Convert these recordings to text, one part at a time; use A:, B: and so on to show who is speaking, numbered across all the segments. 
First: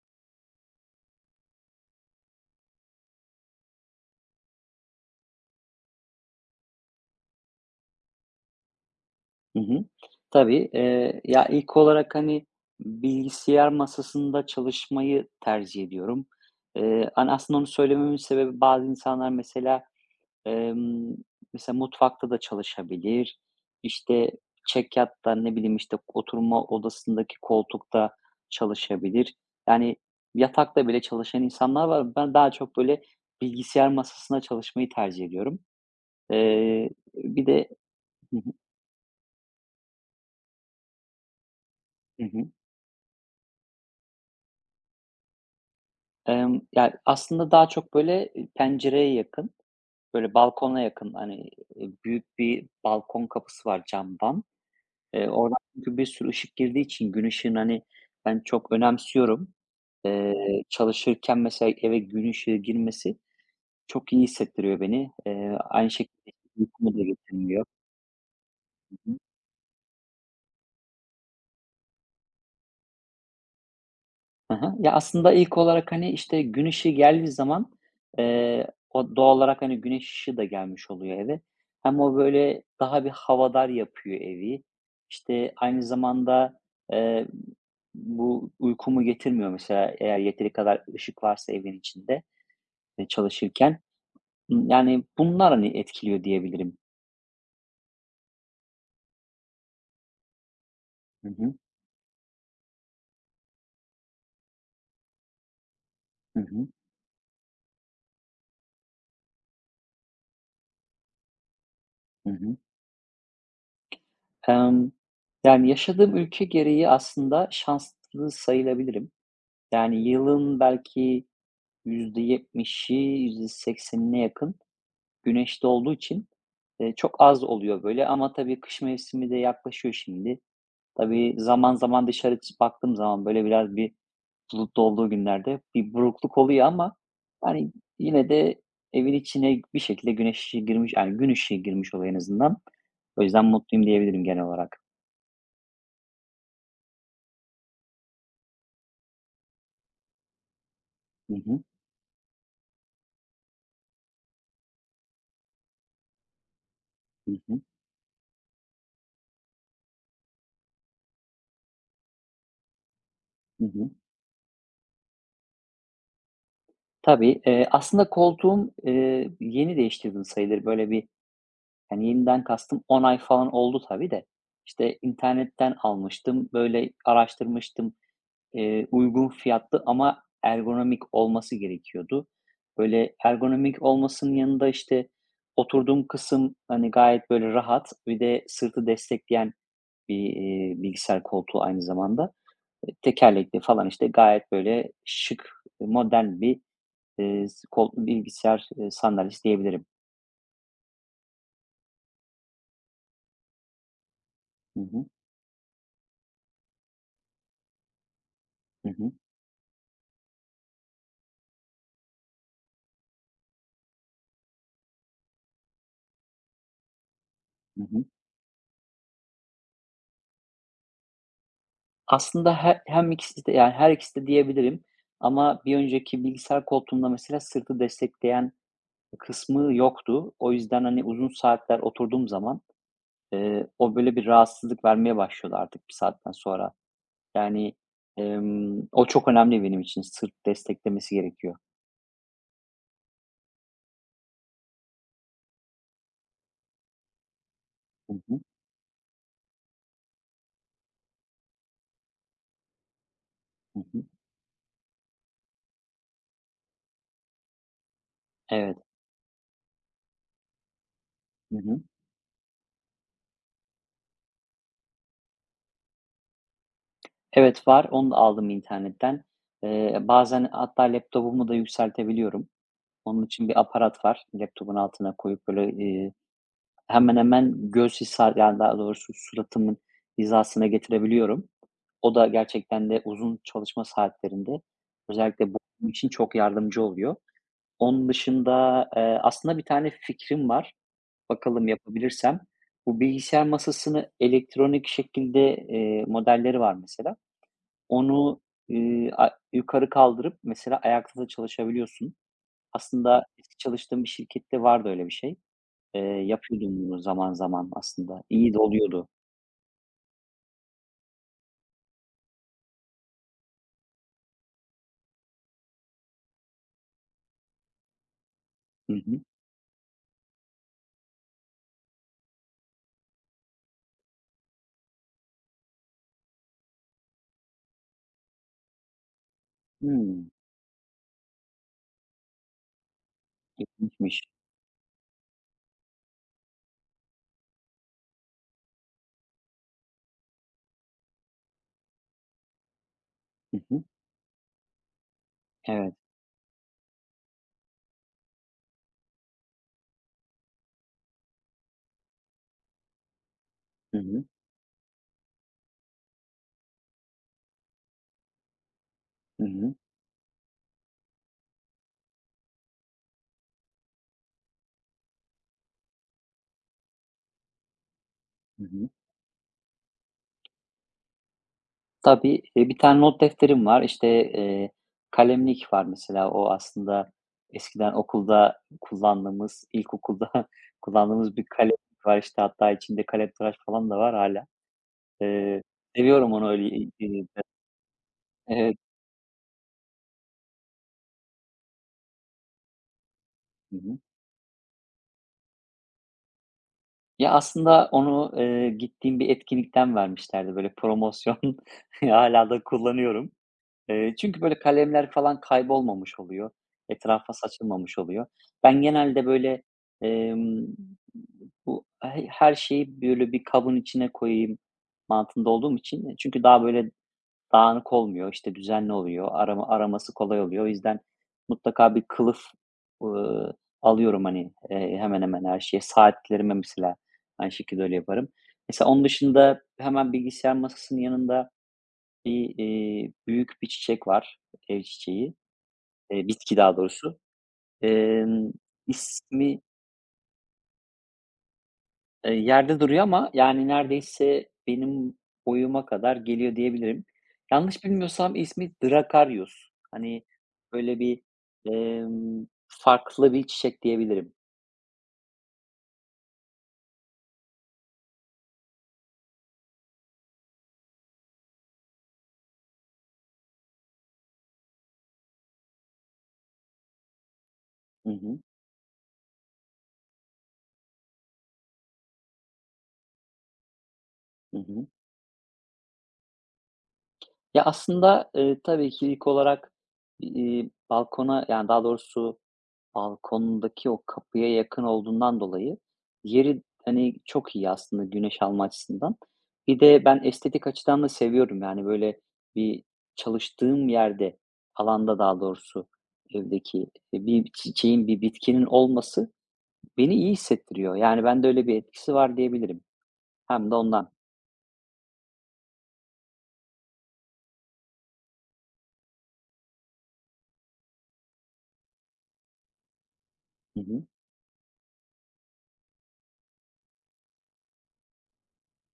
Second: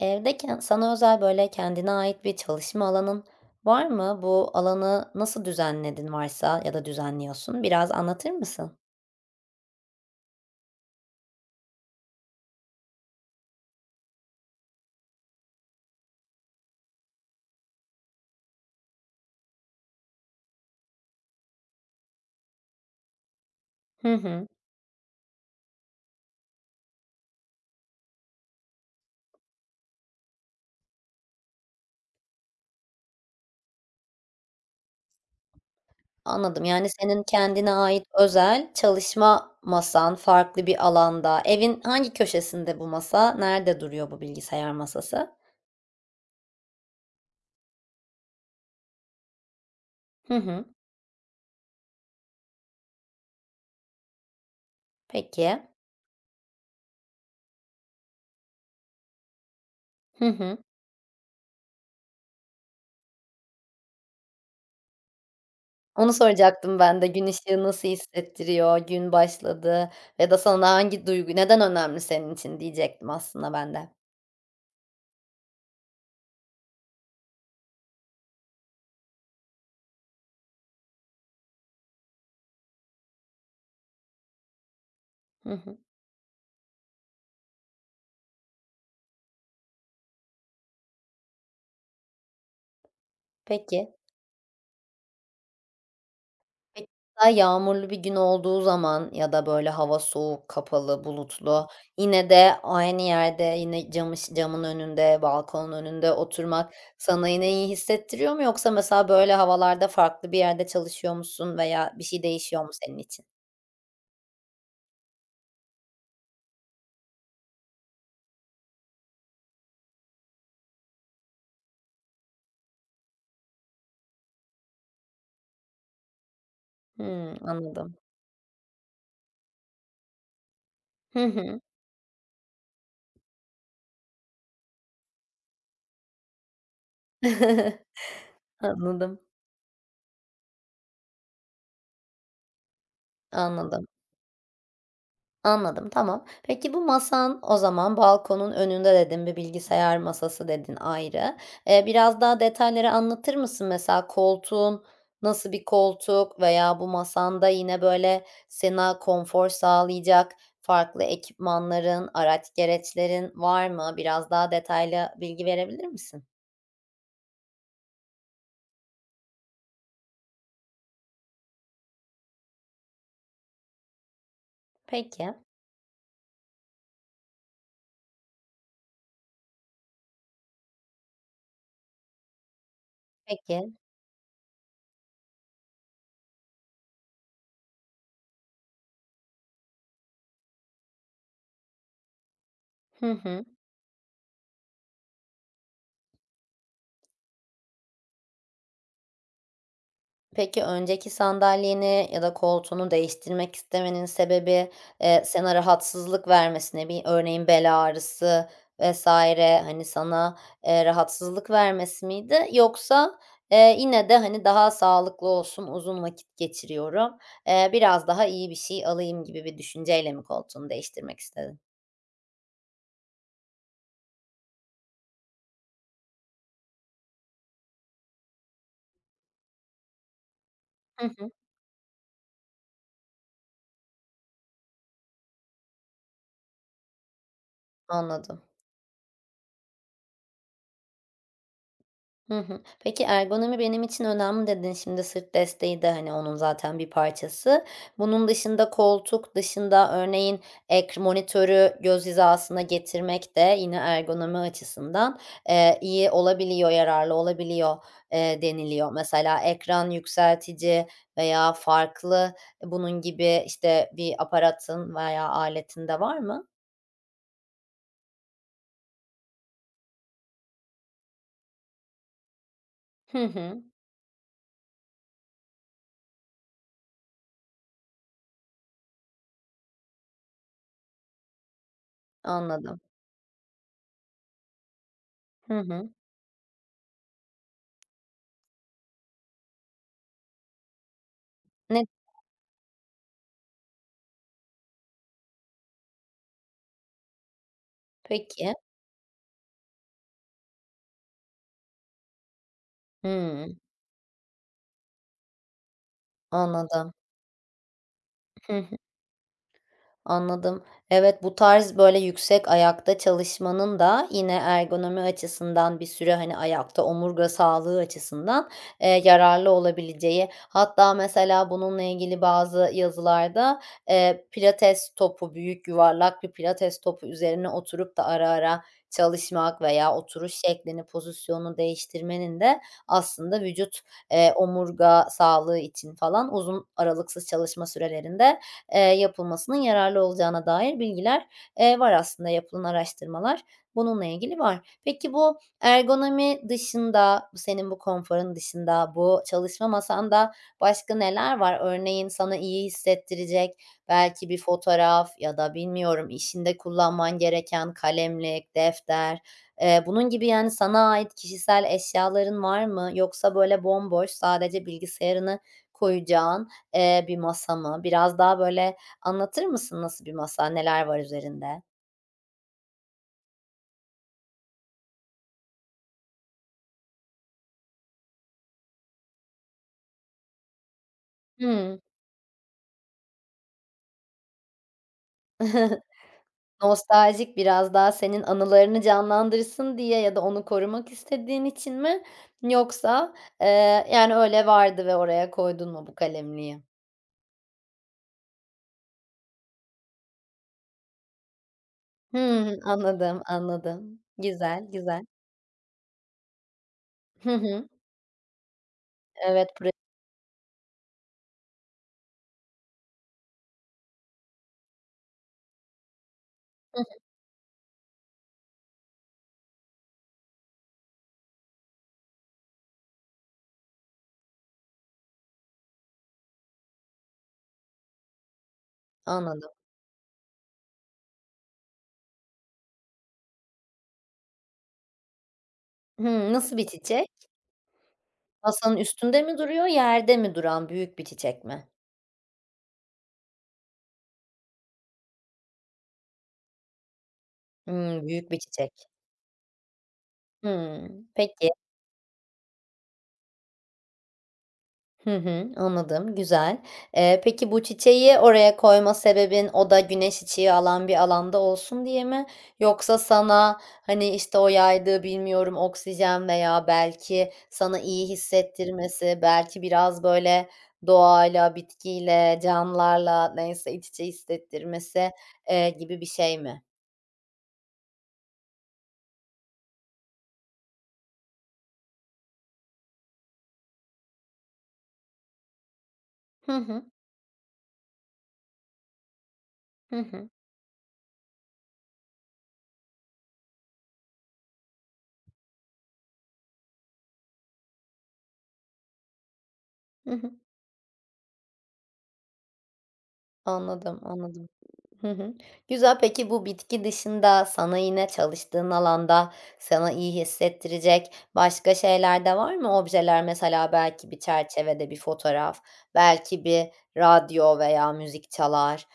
A: Evde ken sana özel, böyle, kendine ait bir çalışma alanın var mı? Bu alanı nasıl düzenledin varsa ya da düzenliyorsun, biraz anlatır mısın?
B: Hı hı. Tabii, ya, ilk olarak, hani, bilgisayar masasında çalışmayı tercih ediyorum. Hani, aslında onu söylememin sebebi bazı insanlar mesela Emm, mesela mutfakta da çalışabilir.
A: Hı
B: İşte,
A: hı.
B: çekyatta, ne bileyim, işte, oturma odasındaki koltukta çalışabilir. Yani, yatakta bile çalışan insanlar var. Ben daha çok, böyle, bilgisayar masasında çalışmayı tercih ediyorum.
A: Anladım. Yani, senin
B: Bir de
A: kendine ait
B: Hı hı.
A: özel çalışma masan farklı bir alanda. Evin hangi
B: Hı hı.
A: köşesinde bu masa? Nerede duruyor bu bilgisayar masası?
B: Ya, aslında daha çok, böyle, pencereye yakın, böyle,
A: Hı hı.
B: balkona yakın, hani, büyük bir balkon kapısı var camdan. Oradan
A: Peki.
B: çünkü bir sürü ışık girdiği için gün ışığını, hani, ben çok önemsiyorum.
A: Hı hı.
B: Çalışırken mesela eve gün ışığı girmesi çok iyi hissettiriyor beni. Aynı
A: Onu
B: şekilde
A: soracaktım
B: uykumu
A: ben
B: da
A: de. Gün ışığı
B: getirmiyor.
A: nasıl hissettiriyor? Gün başladı ya da sana hangi duygu neden önemli senin için diyecektim aslında ben de.
B: Hı hı. Ya, aslında ilk olarak, hani, işte, gün ışığı geldiği zaman, o doğal olarak, hani, güneş ışığı da gelmiş oluyor eve. Hem o, böyle, daha bir havadar yapıyor evi.
A: Hı
B: İşte,
A: hı.
B: aynı zamanda, eee, bu uykumu getirmiyor mesela eğer yeteri kadar ışık varsa evin içinde ve çalışırken.
A: Peki.
B: Yani, bunlar, hani, etkiliyor diyebilirim.
A: Peki, mesela yağmurlu bir gün olduğu zaman ya da böyle hava soğuk, kapalı,
B: Hı hı.
A: bulutlu yine de aynı yerde yine camın önünde, balkonun önünde
B: Hı hı.
A: oturmak sana yine iyi hissettiriyor mu? Yoksa mesela böyle havalarda farklı bir yerde çalışıyor musun veya bir şey
B: Hı hı.
A: değişiyor mu senin için?
B: Emm, yani, yaşadığım ülke gereği aslında şanslı sayılabilirim. Yani, yılın belki %70'i, %80'ine yakın güneşte olduğu için, çok
A: Hımm,
B: az oluyor
A: anladım.
B: böyle ama tabii kış mevsimi de yaklaşıyor şimdi.
A: Hı
B: Tabii
A: hı.
B: zaman zaman dışarı baktığım zaman böyle biraz bir bulutlu olduğu günlerde bir burukluk oluyor ama, yani, yine de evin
A: Anladım,
B: içine bir şekilde güneş girmiş, yani, gün ışığı girmiş oluyor en azından. O yüzden
A: anladım.
B: mutluyum diyebilirim genel olarak.
A: Anladım, tamam. Peki bu masan o zaman balkonun önünde dedin, bir bilgisayar masası dedin
B: Hı
A: ayrı.
B: hı.
A: Biraz daha detayları anlatır mısın? Mesela koltuğun nasıl bir koltuk veya bu
B: Hı
A: masanda
B: hı.
A: yine böyle sana konfor sağlayacak farklı ekipmanların, araç gereçlerin
B: Hı
A: var
B: hı.
A: mı? Biraz daha detaylı bilgi verebilir misin?
B: Tabii, aslında koltuğum, yeni değiştirdim sayılır. Böyle bir Yani, yeniden kastım 10 ay falan oldu tabii de. İşte,
A: Peki,
B: internetten almıştım, böyle araştırmıştım. Uygun fiyatlı ama ergonomik olması gerekiyordu. Böyle
A: peki.
B: ergonomik olmasının yanında, işte, oturduğum kısım, hani, gayet böyle rahat, bir de sırtı destekleyen bir, bilgisayar koltuğu aynı zamanda. Eee,
A: Hı hı.
B: tekerlekli falan, işte, gayet böyle şık, modern bir, kol bilgisayar, sandalyesi diyebilirim.
A: Peki, önceki sandalyeni ya da koltuğunu değiştirmek istemenin sebebi,
B: Hı hı.
A: sana rahatsızlık vermesine, bir örneğin bel ağrısı
B: Hı hı.
A: vesaire hani, sana, rahatsızlık vermesi miydi? Yoksa, yine de, hani, daha sağlıklı olsun, uzun vakit geçiriyorum,
B: Hı hı.
A: biraz daha iyi bir şey alayım gibi bir düşünceyle mi koltuğunu değiştirmek istedin?
B: Aslında hem ikisi de, yani, her ikisi de diyebilirim ama bir önceki bilgisayar koltuğumda mesela sırtı destekleyen kısmı yoktu. O yüzden, hani,
A: Hı
B: uzun
A: hı,
B: saatler oturduğum zaman, o böyle bir rahatsızlık vermeye başlıyordu artık bir saatten sonra. Yani,
A: anladım.
B: o çok önemli benim için. Sırt desteklemesi gerekiyor.
A: Hı hı. Peki, ergonomi benim için önemli dedin. Şimdi sırt desteği de, hani, onun zaten bir parçası.
B: Hı
A: Bunun
B: hı.
A: dışında koltuk dışında örneğin ek monitörü göz hizasına getirmek de yine
B: Hı hı.
A: ergonomi açısından, iyi olabiliyor, yararlı olabiliyor,
B: Evet.
A: deniliyor. Mesela ekran yükseltici veya
B: Hı hı.
A: farklı bunun gibi, işte, bir aparatın veya aletin de var mı?
B: Evet, var. Onu da aldım internetten. Bazen hatta laptopumu da yükseltebiliyorum.
A: Hı
B: Onun için bir
A: hı.
B: aparat var. Laptopun altına koyup böyle, hemen hemen göz hizar yani daha doğrusu suratımın hizasına getirebiliyorum. O da
A: Anladım.
B: gerçekten de uzun çalışma saatlerinde özellikle
A: Hı
B: bu
A: hı.
B: benim için çok yardımcı oluyor. Onun dışında, aslında bir tane fikrim var. Bakalım
A: Ne
B: yapabilirsem. Bu bilgisayar masasını elektronik şekilde, modelleri var mesela. Onu,
A: Peki.
B: a yukarı kaldırıp mesela ayakta da çalışabiliyorsun. Aslında
A: Hımm.
B: eski çalıştığım bir şirkette vardı öyle bir şey. Eee, yapıyordum
A: Anladım.
B: bunu zaman zaman aslında. İyi
A: Hı
B: de
A: hı.
B: oluyordu.
A: Anladım. Evet, bu tarz, böyle, yüksek ayakta çalışmanın da yine ergonomi açısından bir süre, hani, ayakta omurga sağlığı açısından,
B: Hı hı.
A: yararlı olabileceği, hatta mesela bununla ilgili bazı yazılarda, pilates topu, büyük yuvarlak bir pilates topu üzerine oturup da ara ara çalışmak veya
B: Hımm.
A: oturuş şeklini, pozisyonunu değiştirmenin de aslında vücut,
B: İlginçmiş.
A: omurga sağlığı için falan uzun aralıksız çalışma sürelerinde yapılmasının yararlı olacağına dair bilgiler, var aslında yapılan araştırmalar
B: Hı hı.
A: bununla ilgili var. Peki bu
B: Evet.
A: ergonomi dışında, bu senin bu konforun dışında, bu çalışma masanda başka neler var? Örneğin sana iyi hissettirecek
B: Hı hı.
A: belki bir fotoğraf ya da bilmiyorum işinde kullanman gereken kalemlik, defter,
B: Hı hı.
A: bunun gibi yani sana ait kişisel eşyaların var mı? Yoksa böyle bomboş sadece bilgisayarını koyacağın bir masa mı? Biraz daha
B: Hı
A: böyle
B: hı.
A: anlatır mısın nasıl bir masa, neler var üzerinde?
B: Tabii, bir tane not defterim var. İşte, kalemlik var mesela. O aslında eskiden okulda kullandığımız, ilkokulda kullandığımız bir
A: Hımm.
B: kalemlik var. İşte, hatta içinde kalemtıraş falan da var hâlâ. Eee, seviyorum onu öyle.
A: Nostaljik biraz daha senin
B: Evet.
A: anılarını canlandırsın diye ya da onu korumak istediğin için mi yoksa,
B: Hı hı.
A: yani, öyle vardı ve oraya koydun mu bu kalemliği?
B: Ya, aslında onu, gittiğim bir etkinlikten vermişlerdi, böyle, promosyon.
A: Hımm.
B: Hala da
A: Anladım,
B: kullanıyorum.
A: anladım.
B: Çünkü, böyle,
A: Güzel, güzel.
B: kalemler falan kaybolmamış oluyor. Etrafa
A: Hı hı.
B: saçılmamış oluyor. Ben genelde,
A: Evet,
B: böyle,
A: pra
B: emm, bu her şeyi, böyle, bir kabın içine koyayım mantığında olduğum için çünkü daha,
A: Hı hı.
B: böyle, dağınık olmuyor, işte, düzenli oluyor, araması kolay oluyor. O yüzden mutlaka bir kılıf, ııı, alıyorum, hani, hemen hemen her şeye. Saatlerime mesela aynı şekilde öyle yaparım. Mesela onun
A: Anladım.
B: dışında hemen bilgisayar masasının yanında bir, büyük bir çiçek var, ev çiçeği,
A: Hımm. Nasıl
B: bitki
A: bir
B: daha
A: çiçek?
B: doğrusu. Emm,
A: Masanın üstünde mi
B: ismi
A: duruyor, yerde mi duran büyük bir çiçek mi?
B: Yerde duruyor ama yani neredeyse benim boyuma kadar geliyor diyebilirim. Yanlış
A: Hımm, büyük
B: bilmiyorsam
A: bir çiçek.
B: ismi Dracarius. Hani, böyle
A: Hımm.
B: bir,
A: Peki.
B: farklı bir çiçek diyebilirim.
A: Hı hı, anladım, güzel. Peki bu çiçeği oraya koyma sebebin o da güneş ışığı alan bir alanda olsun diye mi? Yoksa sana, hani, işte, o yaydığı, bilmiyorum, oksijen veya belki sana iyi
B: Hı hı.
A: hissettirmesi, belki biraz, böyle, doğayla, bitkiyle, canlılarla neyse iç içe
B: Hı hı.
A: hissettirmesi, gibi bir şey mi?
B: Ya, aslında, tabii ki ilk olarak, yani, daha doğrusu balkondaki o kapıya yakın olduğundan dolayı
A: Hı
B: yeri,
A: hı.
B: hani, çok iyi aslında güneş alma açısından. Bir
A: Hı
B: de ben
A: hı.
B: estetik açıdan da seviyorum. Yani, böyle, bir çalıştığım yerde, alanda daha doğrusu evdeki, bir çiçeğin, bir bitkinin olması
A: Hı
B: beni
A: hı.
B: iyi hissettiriyor. Yani, bende öyle bir etkisi var diyebilirim. Hem de
A: Anladım,
B: ondan.
A: anladım. Hı hı. Güzel. Peki bu bitki dışında sana yine çalıştığın alanda sana iyi hissettirecek başka şeyler de var mı? Objeler mesela
B: Hı hı.
A: belki bir çerçevede bir fotoğraf, belki bir radyo veya müzik çalar,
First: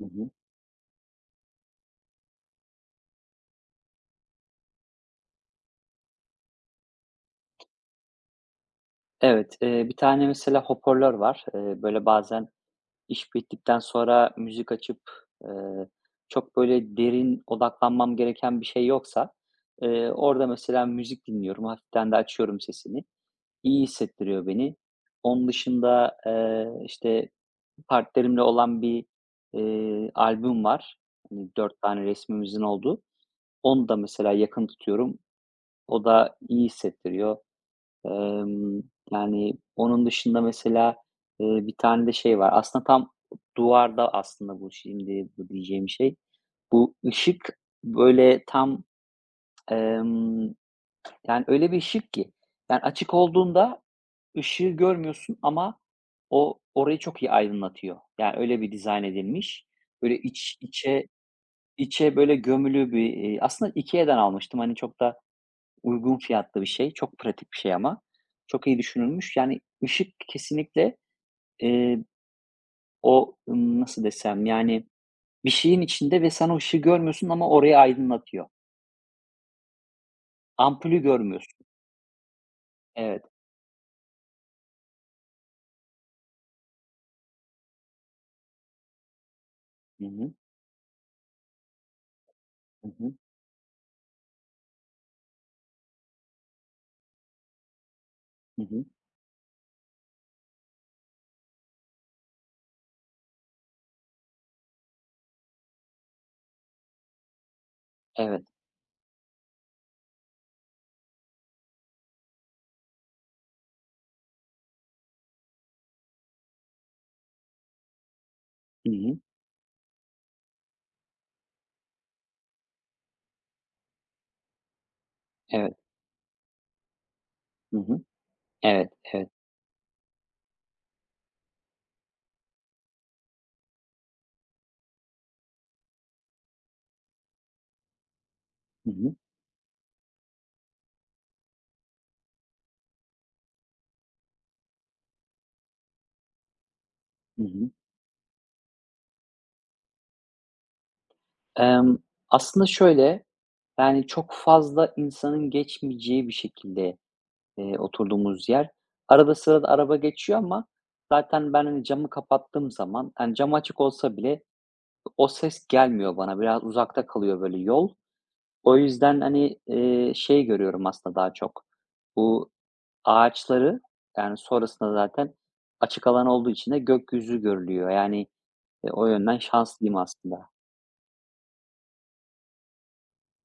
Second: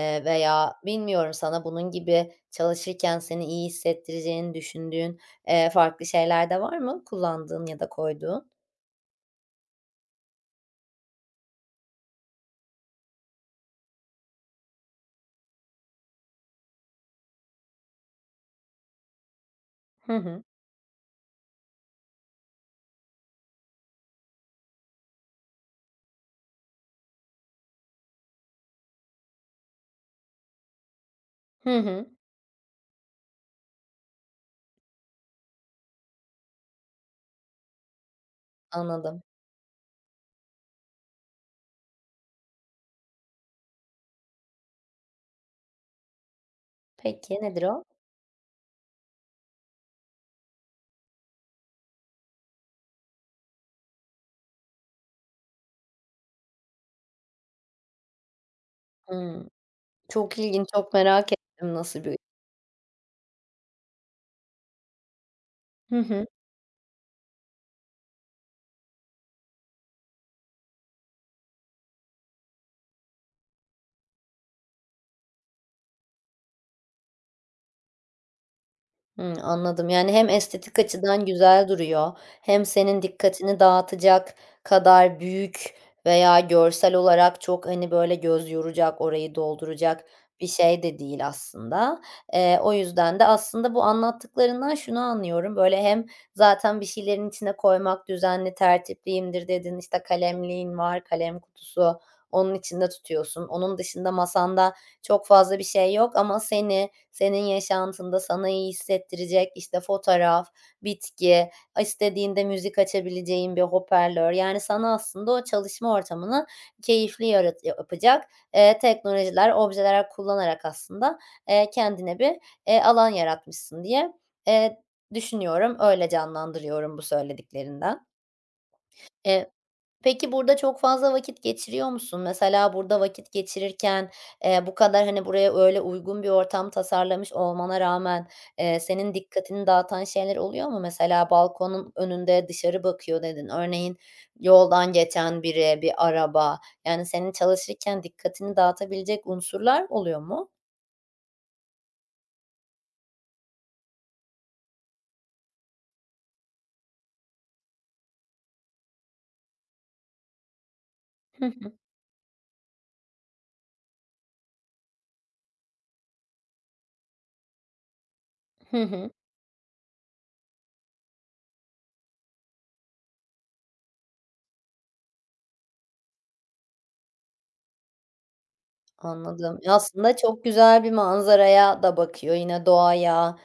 B: Hı hı.
A: veya bilmiyorum sana bunun gibi çalışırken seni iyi hissettireceğini düşündüğün, farklı şeyler de var mı kullandığın ya da koyduğun?
B: Evet, bir tane mesela hoparlör var. Böyle, bazen İş bittikten sonra müzik açıp, eee, çok böyle derin odaklanmam gereken bir şey yoksa,
A: Hı hı.
B: orada mesela müzik dinliyorum. Hafiften de açıyorum sesini. İyi hissettiriyor beni. Onun dışında, işte, partnerimle olan bir, albüm var. Hani,
A: Hı
B: 4 tane
A: hı.
B: resmimizin olduğu. Onu da mesela yakın tutuyorum. O da iyi hissettiriyor. Emm,
A: Anladım.
B: yani, onun dışında mesela, bir tane de şey var. Aslında tam duvarda aslında bu şimdi bu diyeceğim şey. Bu
A: Peki,
B: ışık,
A: nedir o?
B: böyle, tam, emm, yani, öyle bir ışık ki, yani, açık olduğunda ışığı görmüyorsun ama o orayı çok iyi aydınlatıyor. Yani, öyle bir dizayn
A: Hımm.
B: edilmiş. Böyle
A: Çok
B: iç
A: ilginç, çok
B: içe
A: merak ettim nasıl
B: içe
A: bir.
B: böyle gömülü bir, aslında IKEA'dan almıştım. Hani, çok da
A: Hı
B: uygun
A: hı.
B: fiyatlı bir şey, çok pratik bir şey ama. Çok iyi düşünülmüş. Yani, ışık kesinlikle, eee, o, nasıl desem, yani, bir şeyin içinde ve sen o ışığı görmüyorsun ama orayı aydınlatıyor.
A: Hımm, anladım. Yani hem estetik
B: Ampulü
A: açıdan
B: görmüyorsun.
A: güzel duruyor hem senin
B: Evet.
A: dikkatini dağıtacak kadar büyük veya görsel olarak çok, hani, böyle, göz yoracak, orayı dolduracak
B: Hı hı.
A: bir şey de değil aslında. O
B: Hı hı.
A: yüzden de aslında bu anlattıklarından şunu anlıyorum: Böyle, hem zaten bir şeylerin içine koymak, düzenli,
B: Hı hı.
A: tertipliyimdir dedin, işte, kalemliğin var, kalem kutusu, onun içinde tutuyorsun. Onun dışında masanda çok fazla bir şey yok ama seni, senin yaşantında
B: Evet.
A: sana iyi hissettirecek, işte, fotoğraf, bitki, istediğinde müzik açabileceğin bir hoparlör, yani, sana aslında o çalışma ortamını keyifli yapacak,
B: Hı hı.
A: teknolojiler, objeler kullanarak aslında, kendine bir, alan yaratmışsın diye, eee,
B: Evet.
A: düşünüyorum. Öyle canlandırıyorum bu
B: Hı hı.
A: söylediklerinden.
B: Evet, evet.
A: Eee Peki, burada çok fazla vakit geçiriyor musun? Mesela burada vakit geçirirken, bu kadar, hani, buraya öyle uygun bir ortam tasarlamış olmana rağmen,
B: Hı
A: senin
B: hı.
A: dikkatini dağıtan şeyler oluyor mu? Mesela balkonun önünde "Dışarı bakıyor." dedin. Örneğin yoldan geçen biri, bir araba. Yani senin
B: Hı hı.
A: çalışırken dikkatini dağıtabilecek unsurlar oluyor mu?
B: Emm, aslında şöyle, yani, çok fazla insanın geçmeyeceği bir şekilde oturduğumuz yer. Arada sırada araba geçiyor ama
A: Hı
B: zaten ben,
A: hı.
B: hani, camı kapattığım zaman, hani, cam açık olsa bile o ses gelmiyor bana. Biraz uzakta kalıyor böyle yol. O
A: Hı hı.
B: yüzden, hani, şey görüyorum aslında daha çok. Bu ağaçları, yani, sonrasında zaten açık alan olduğu için de gökyüzü görülüyor. Yani, o yönden
A: Anladım. Ya,
B: şanslıyım
A: aslında çok
B: aslında.
A: güzel bir manzaraya da bakıyor. Yine doğaya,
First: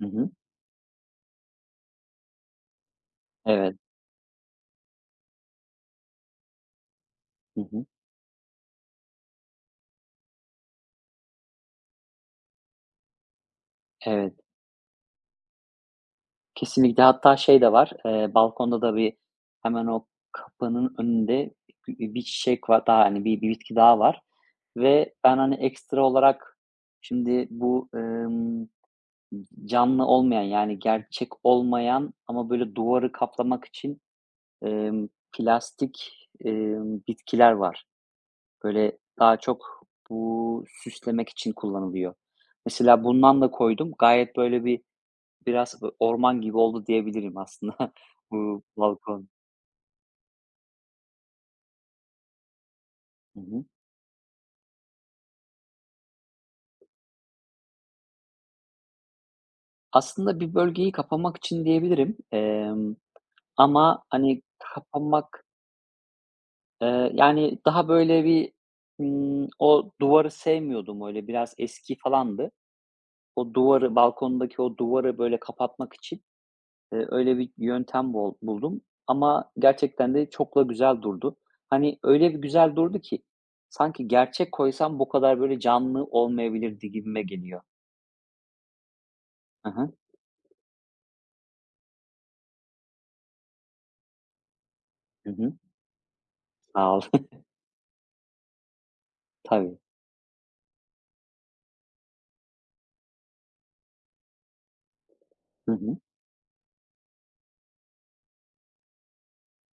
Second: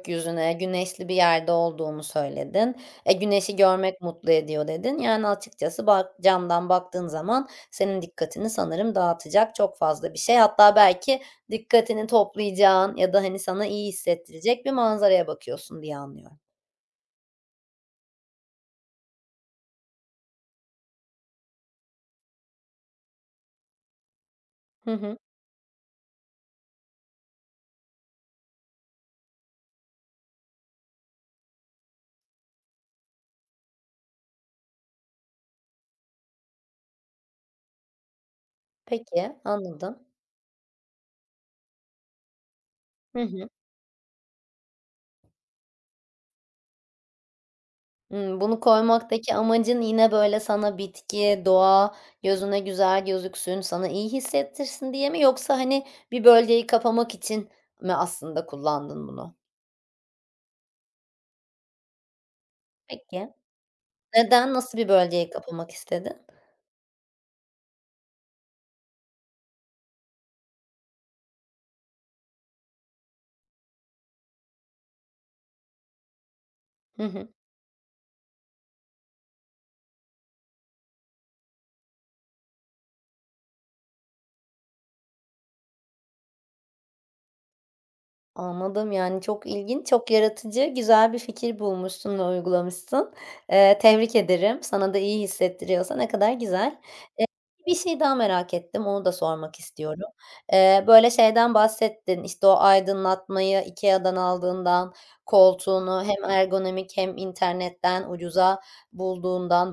B: Hı hı.
A: güneşli bir yerde olduğunu söyledin. E, güneşi
B: Evet.
A: görmek mutlu ediyor dedin. Yani açıkçası bak camdan baktığın zaman
B: Hı hı.
A: senin dikkatini sanırım dağıtacak çok fazla bir şey. Hatta belki dikkatini toplayacağın ya da, hani, sana iyi
B: Evet.
A: hissettirecek bir manzaraya bakıyorsun diye anlıyorum.
B: Kesinlikle. Hatta şey de var, balkonda da bir hemen o kapının önünde bir çiçek var daha, hani, bir bitki daha var
A: Hı
B: ve
A: hı.
B: ben, hani, ekstra olarak şimdi bu, canlı olmayan, yani, gerçek olmayan ama böyle duvarı kaplamak için, emm, plastik, bitkiler var. Böyle daha
A: Peki,
B: çok
A: anladım.
B: bu süslemek için kullanılıyor. Mesela
A: Hı
B: bundan
A: hı.
B: da koydum. Gayet böyle bir Biraz orman gibi oldu diyebilirim aslında
A: Bunu
B: bu balkon.
A: koymaktaki amacın yine, böyle, sana bitki, doğa gözüne güzel
B: Hı
A: gözüksün,
B: hı.
A: sana iyi hissettirsin diye mi yoksa, hani, bir bölgeyi kapamak için mi aslında kullandın bunu?
B: Aslında bir bölgeyi kapamak için diyebilirim,
A: Peki.
B: ama, hani,
A: Neden, nasıl bir bölgeyi
B: kapamak,
A: kapamak istedin?
B: yani, daha böyle bir, o duvarı sevmiyordum, öyle biraz eski falandı. O duvarı, balkondaki o duvarı böyle kapatmak için,
A: Hı hı.
B: öyle bir yöntem bol buldum ama gerçekten de çok da güzel durdu. Hani, öyle bir güzel durdu ki sanki gerçek koysam bu kadar böyle canlı olmayabilirdi gibime geliyor.
A: Anladım, yani, çok
B: Hı
A: ilginç,
B: hı.
A: çok yaratıcı, güzel bir fikir bulmuşsun ve uygulamışsın. Tebrik ederim. Sana da iyi
B: Hı hı.
A: hissettiriyorsa ne kadar güzel.
B: Sağ ol.
A: Eee, Bir şey daha merak ettim, onu da sormak
B: Tabii.
A: istiyorum. Böyle, şeyden bahsettin, işte, o aydınlatmayı IKEA'dan aldığından,
B: Hı hı.
A: koltuğunu hem ergonomik hem internetten ucuza bulduğundan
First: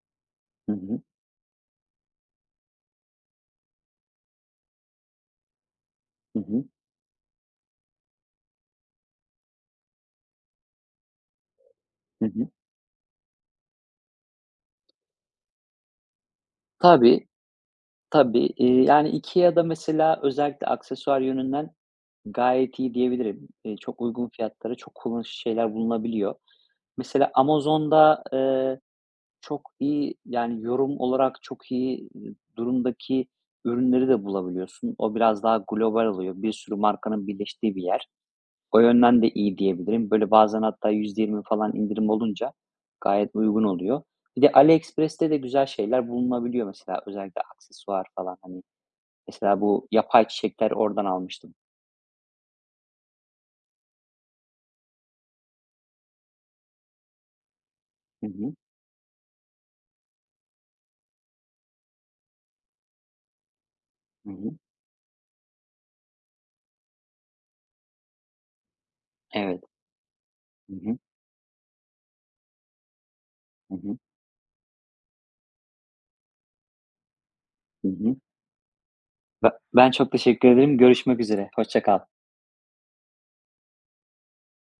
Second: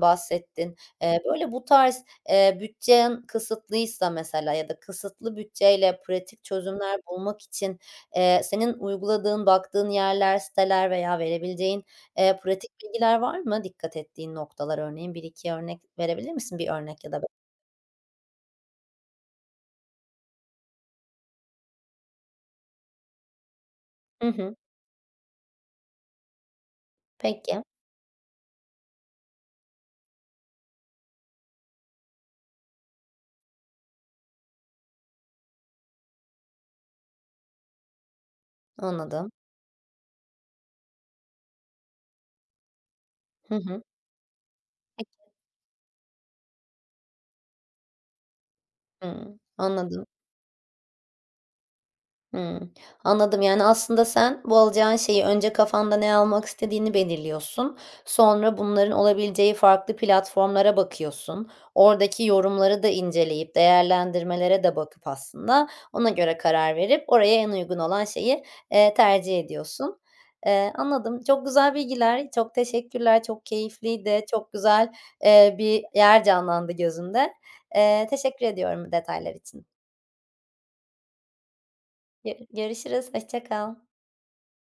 B: Hı
A: bahsettin.
B: hı.
A: Böyle, bu tarz, bütçen kısıtlıysa mesela ya da kısıtlı bütçeyle
B: Hı
A: pratik
B: hı.
A: çözümler bulmak için senin uyguladığın, baktığın yerler, siteler veya verebileceğin,
B: Hı hı.
A: pratik bilgiler var mı dikkat ettiğin noktalar? Örneğin bir iki örnek verebilir misin? Bir örnek ya da 5.
B: Tabii, tabii. Yani, IKEA'da mesela özellikle aksesuar yönünden gayet iyi diyebilirim. Çok
A: Hı
B: uygun
A: hı.
B: fiyatlara çok kullanışlı şeyler bulunabiliyor. Mesela
A: Peki,
B: Amazon'da, çok iyi, yani, yorum olarak çok iyi, durumdaki ürünleri de bulabiliyorsun. O biraz daha global oluyor. Bir sürü markanın birleştiği bir yer. O yönden de
A: anladım.
B: iyi diyebilirim. Böyle bazen hatta %20 falan indirim olunca gayet
A: Hı
B: uygun
A: hı.
B: oluyor. Bir de
A: Peki.
B: AliExpress'te de güzel şeyler bulunabiliyor mesela özellikle aksesuar falan hani.
A: Hımm,
B: Mesela bu
A: anladım.
B: yapay çiçekler oradan almıştım.
A: Hımm. Anladım. Yani, aslında sen bu alacağın şeyi önce kafanda ne almak istediğini belirliyorsun.
B: Hı hı.
A: Sonra bunların olabileceği farklı platformlara bakıyorsun. Oradaki yorumları da inceleyip,
B: Hı hı.
A: değerlendirmelere de bakıp aslında ona göre karar verip oraya en uygun olan şeyi, tercih
B: Evet.
A: ediyorsun.
B: Hı hı.
A: Anladım. Çok güzel bilgiler. Çok teşekkürler. Çok
B: Hı hı.
A: keyifliydi. Çok güzel, bir yer canlandı gözümde.
B: Hı hı.
A: Teşekkür ediyorum detaylar
B: Be
A: için.
B: ben çok teşekkür ederim. Görüşmek üzere. Hoşça kal.
A: Görüşürüz. Hoşça kal.